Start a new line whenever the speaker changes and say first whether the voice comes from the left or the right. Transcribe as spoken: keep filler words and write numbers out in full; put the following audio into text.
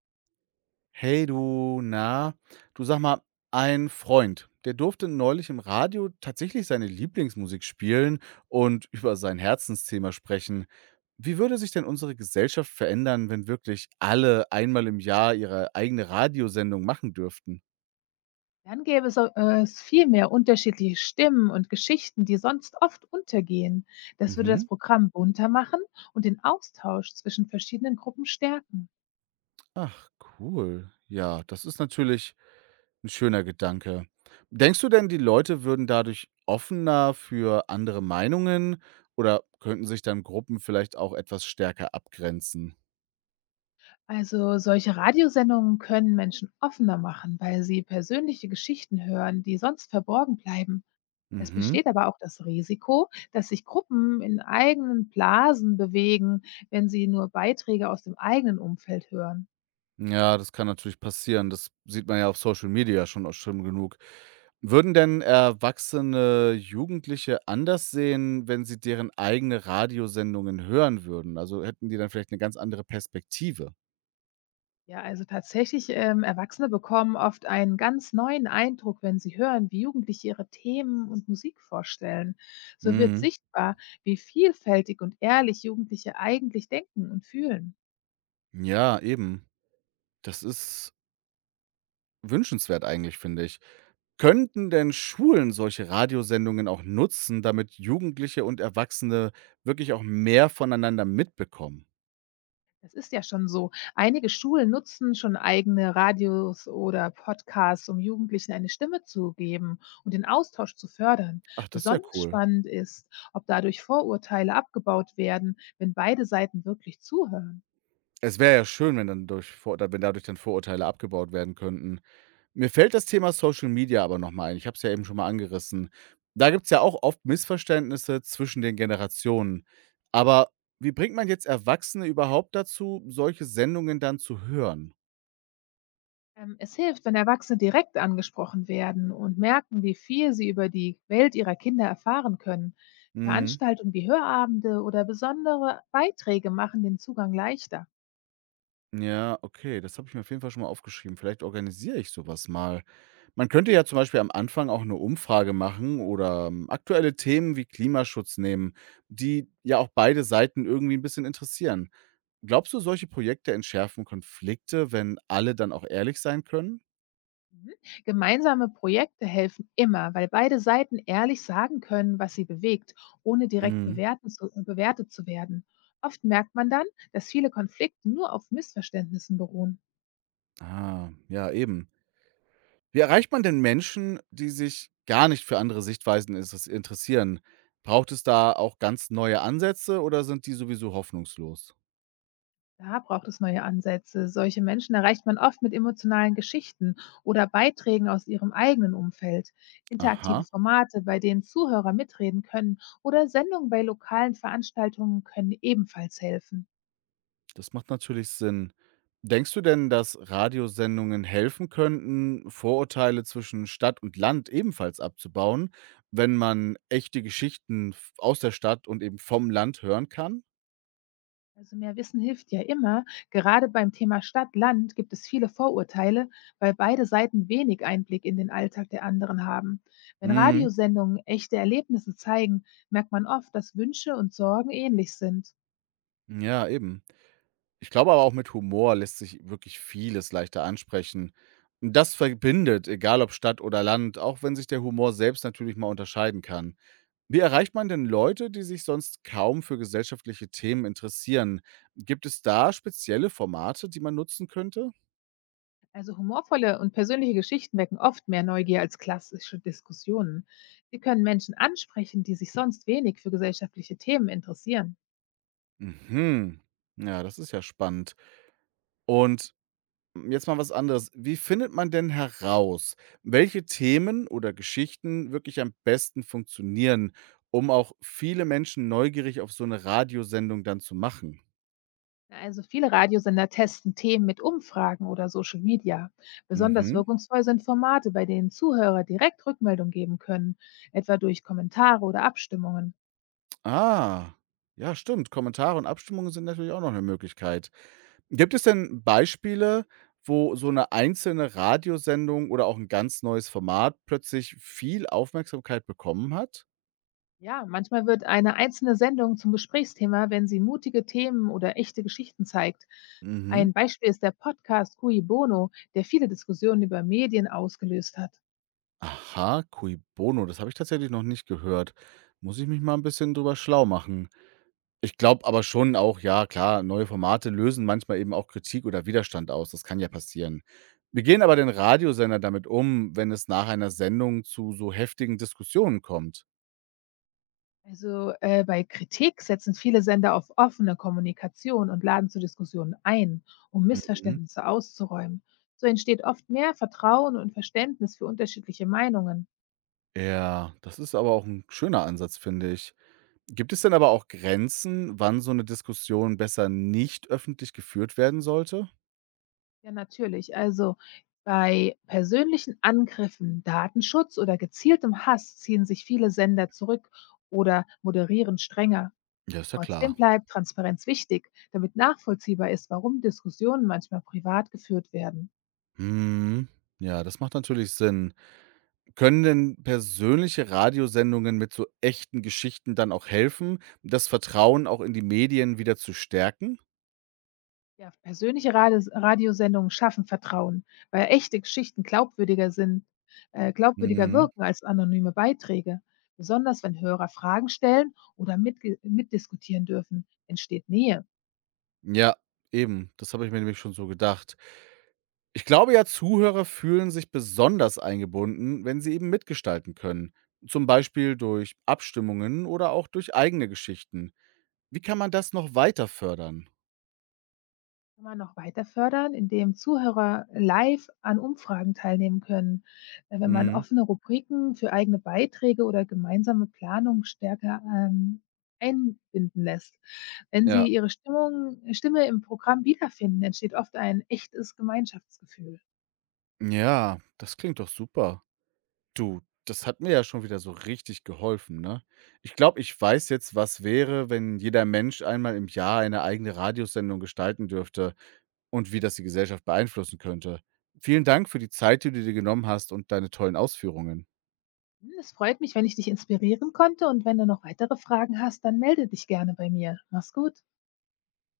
right: Hey du, na, du sag mal, ein Freund, der durfte neulich im Radio tatsächlich seine Lieblingsmusik spielen und über sein Herzensthema sprechen. Wie würde sich denn unsere Gesellschaft verändern, wenn wirklich alle einmal im Jahr ihre eigene Radiosendung machen dürften?
left: Dann gäbe es, äh, es viel mehr unterschiedliche Stimmen und Geschichten, die sonst oft untergehen. Das würde das
right: Mhm.
left: Programm bunter machen und den Austausch zwischen verschiedenen Gruppen stärken.
right: Ach, cool. Ja, das ist natürlich 'n schöner Gedanke. Denkst du denn, die Leute würden dadurch offener für andere Meinungen oder könnten sich dann Gruppen vielleicht auch etwas stärker abgrenzen?
left: Also solche Radiosendungen können Menschen offener machen, weil sie persönliche Geschichten hören, die sonst verborgen bleiben. Es
right: Mhm.
left: besteht aber auch das Risiko, dass sich Gruppen in eigenen Blasen bewegen, wenn sie nur Beiträge aus dem eigenen Umfeld hören.
right: Ja, das kann natürlich passieren. Das sieht man ja auf Social Media schon auch schlimm genug. Würden denn erwachsene Jugendliche anders sehen, wenn sie deren eigene Radiosendungen hören würden? Also, hätten die dann vielleicht 'ne ganz andere Perspektive?
left: Ja, also tatsächlich, ähm, Erwachsene bekommen oft einen ganz neuen Eindruck, wenn sie hören, wie Jugendliche ihre Themen und Musik vorstellen. So wird
right: Mhm.
left: sichtbar, wie vielfältig und ehrlich Jugendliche eigentlich denken und fühlen.
right: Ja, eben. Das ist wünschenswert eigentlich, finde ich. Könnten denn Schulen solche Radiosendungen auch nutzen, damit Jugendliche und Erwachsene wirklich auch mehr voneinander mitbekommen?
left: Das ist ja schon so. Einige Schulen nutzen schon eigene Radios oder Podcasts, um Jugendlichen eine Stimme zu geben und den Austausch zu fördern.
right: Ach, das ist ja
left: Besonders
right: cool.
left: spannend ist, ob dadurch Vorurteile abgebaut werden, wenn beide Seiten wirklich zuhören.
right: Es wäre ja schön, wenn dann durch Vor wenn dadurch dann Vorurteile abgebaut werden könnten. Mir fällt das Thema Social Media aber noch mal ein. Ich habe es ja eben schon mal angerissen. Da gibt's ja auch oft Missverständnisse zwischen den Generationen. Aber wie bringt man jetzt Erwachsene überhaupt dazu, solche Sendungen dann zu hören?
left: Ähm, es hilft, wenn Erwachsene direkt angesprochen werden und merken, wie viel sie über die Welt ihrer Kinder erfahren können.
right: Mhm.
left: Veranstaltungen wie Hörabende oder besondere Beiträge machen den Zugang leichter.
right: Ja, okay, das habe ich mir auf jeden Fall schon mal aufgeschrieben. Vielleicht organisiere ich sowas mal. Man könnte ja zum Beispiel am Anfang auch eine Umfrage machen oder ähm, aktuelle Themen wie Klimaschutz nehmen, die ja auch beide Seiten irgendwie ein bisschen interessieren. Glaubst du, solche Projekte entschärfen Konflikte, wenn alle dann auch ehrlich sein können?
left: Mhm. Gemeinsame Projekte helfen immer, weil beide Seiten ehrlich sagen können, was sie bewegt, ohne direkt
right: Mhm.
left: bewerten zu, bewertet zu werden. Oft merkt man dann, dass viele Konflikte nur auf Missverständnissen beruhen.
right: Ah, ja, eben. Wie erreicht man denn Menschen, die sich gar nicht für andere Sichtweisen interess- interessieren? Braucht es da auch ganz neue Ansätze oder sind die sowieso hoffnungslos?
left: Da braucht es neue Ansätze. Solche Menschen erreicht man oft mit emotionalen Geschichten oder Beiträgen aus ihrem eigenen Umfeld. Interaktive
right: Aha.
left: Formate, bei denen Zuhörer mitreden können oder Sendungen bei lokalen Veranstaltungen können ebenfalls helfen.
right: Das macht natürlich Sinn. Denkst du denn, dass Radiosendungen helfen könnten, Vorurteile zwischen Stadt und Land ebenfalls abzubauen, wenn man echte Geschichten f- aus der Stadt und eben vom Land hören kann?
left: Also mehr Wissen hilft ja immer. Gerade beim Thema Stadt-Land gibt es viele Vorurteile, weil beide Seiten wenig Einblick in den Alltag der anderen haben. Wenn
right: Mhm.
left: Radiosendungen echte Erlebnisse zeigen, merkt man oft, dass Wünsche und Sorgen ähnlich sind.
right: Ja, eben. Ich glaube aber auch mit Humor lässt sich wirklich vieles leichter ansprechen. Und das verbindet, egal ob Stadt oder Land, auch wenn sich der Humor selbst natürlich mal unterscheiden kann. Wie erreicht man denn Leute, die sich sonst kaum für gesellschaftliche Themen interessieren? Gibt es da spezielle Formate, die man nutzen könnte?
left: Also humorvolle und persönliche Geschichten wecken oft mehr Neugier als klassische Diskussionen. Sie können Menschen ansprechen, die sich sonst wenig für gesellschaftliche Themen interessieren.
right: Mhm. Ja, das ist ja spannend. Und jetzt mal was anderes. Wie findet man denn heraus, welche Themen oder Geschichten wirklich am besten funktionieren, um auch viele Menschen neugierig auf so eine Radiosendung dann zu machen?
left: Na, also viele Radiosender testen Themen mit Umfragen oder Social Media. Besonders
right: Mhm.
left: wirkungsvoll sind Formate, bei denen Zuhörer direkt Rückmeldung geben können, etwa durch Kommentare oder Abstimmungen.
right: Ah. Ja, stimmt. Kommentare und Abstimmungen sind natürlich auch noch eine Möglichkeit. Gibt es denn Beispiele, wo so eine einzelne Radiosendung oder auch ein ganz neues Format plötzlich viel Aufmerksamkeit bekommen hat?
left: Ja, manchmal wird eine einzelne Sendung zum Gesprächsthema, wenn sie mutige Themen oder echte Geschichten zeigt.
right: Mhm.
left: Ein Beispiel ist der Podcast Cui Bono, der viele Diskussionen über Medien ausgelöst hat.
right: Aha, Cui Bono, das habe ich tatsächlich noch nicht gehört. Muss ich mich mal ein bisschen drüber schlau machen. Ich glaube aber schon auch, ja klar, neue Formate lösen manchmal eben auch Kritik oder Widerstand aus. Das kann ja passieren. Wie gehen aber den Radiosender damit um, wenn es nach einer Sendung zu so heftigen Diskussionen kommt?
left: Also äh, bei Kritik setzen viele Sender auf offene Kommunikation und laden zu Diskussionen ein, um
right: Mhm.
left: Missverständnisse auszuräumen. So entsteht oft mehr Vertrauen und Verständnis für unterschiedliche Meinungen.
right: Ja, das ist aber auch ein schöner Ansatz, finde ich. Gibt es denn aber auch Grenzen, wann so eine Diskussion besser nicht öffentlich geführt werden sollte?
left: Ja, natürlich. Also bei persönlichen Angriffen, Datenschutz oder gezieltem Hass ziehen sich viele Sender zurück oder moderieren strenger.
right: Ja, ist ja
left: Trotzdem
right: klar.
left: bleibt Transparenz wichtig, damit nachvollziehbar ist, warum Diskussionen manchmal privat geführt werden.
right: Mhm. Ja, das macht natürlich Sinn. Können denn persönliche Radiosendungen mit so echten Geschichten dann auch helfen, das Vertrauen auch in die Medien wieder zu stärken?
left: Ja, persönliche Radios Radiosendungen schaffen Vertrauen, weil echte Geschichten glaubwürdiger sind, äh, glaubwürdiger
right: Mhm.
left: wirken als anonyme Beiträge. Besonders wenn Hörer Fragen stellen oder mitge- mitdiskutieren dürfen, entsteht Nähe.
right: Ja, eben. Das habe ich mir nämlich schon so gedacht. Ich glaube ja, Zuhörer fühlen sich besonders eingebunden, wenn sie eben mitgestalten können. Zum Beispiel durch Abstimmungen oder auch durch eigene Geschichten. Wie kann man das noch weiter fördern?
left: Kann man noch weiter fördern, indem Zuhörer live an Umfragen teilnehmen können. Äh, Wenn man
right: Mhm.
left: offene Rubriken für eigene Beiträge oder gemeinsame Planung stärker ähm, einbinden lässt. Wenn sie
right: Ja.
left: ihre Stimmung, Stimme im Programm wiederfinden, entsteht oft ein echtes Gemeinschaftsgefühl.
right: Ja, das klingt doch super. Du, das hat mir ja schon wieder so richtig geholfen, ne? Ich glaube, ich weiß jetzt, was wäre, wenn jeder Mensch einmal im Jahr eine eigene Radiosendung gestalten dürfte und wie das die Gesellschaft beeinflussen könnte. Vielen Dank für die Zeit, die du dir genommen hast und deine tollen Ausführungen.
left: Hm, Es freut mich, wenn ich dich inspirieren konnte und wenn du noch weitere Fragen hast, dann melde dich gerne bei mir. Mach's gut.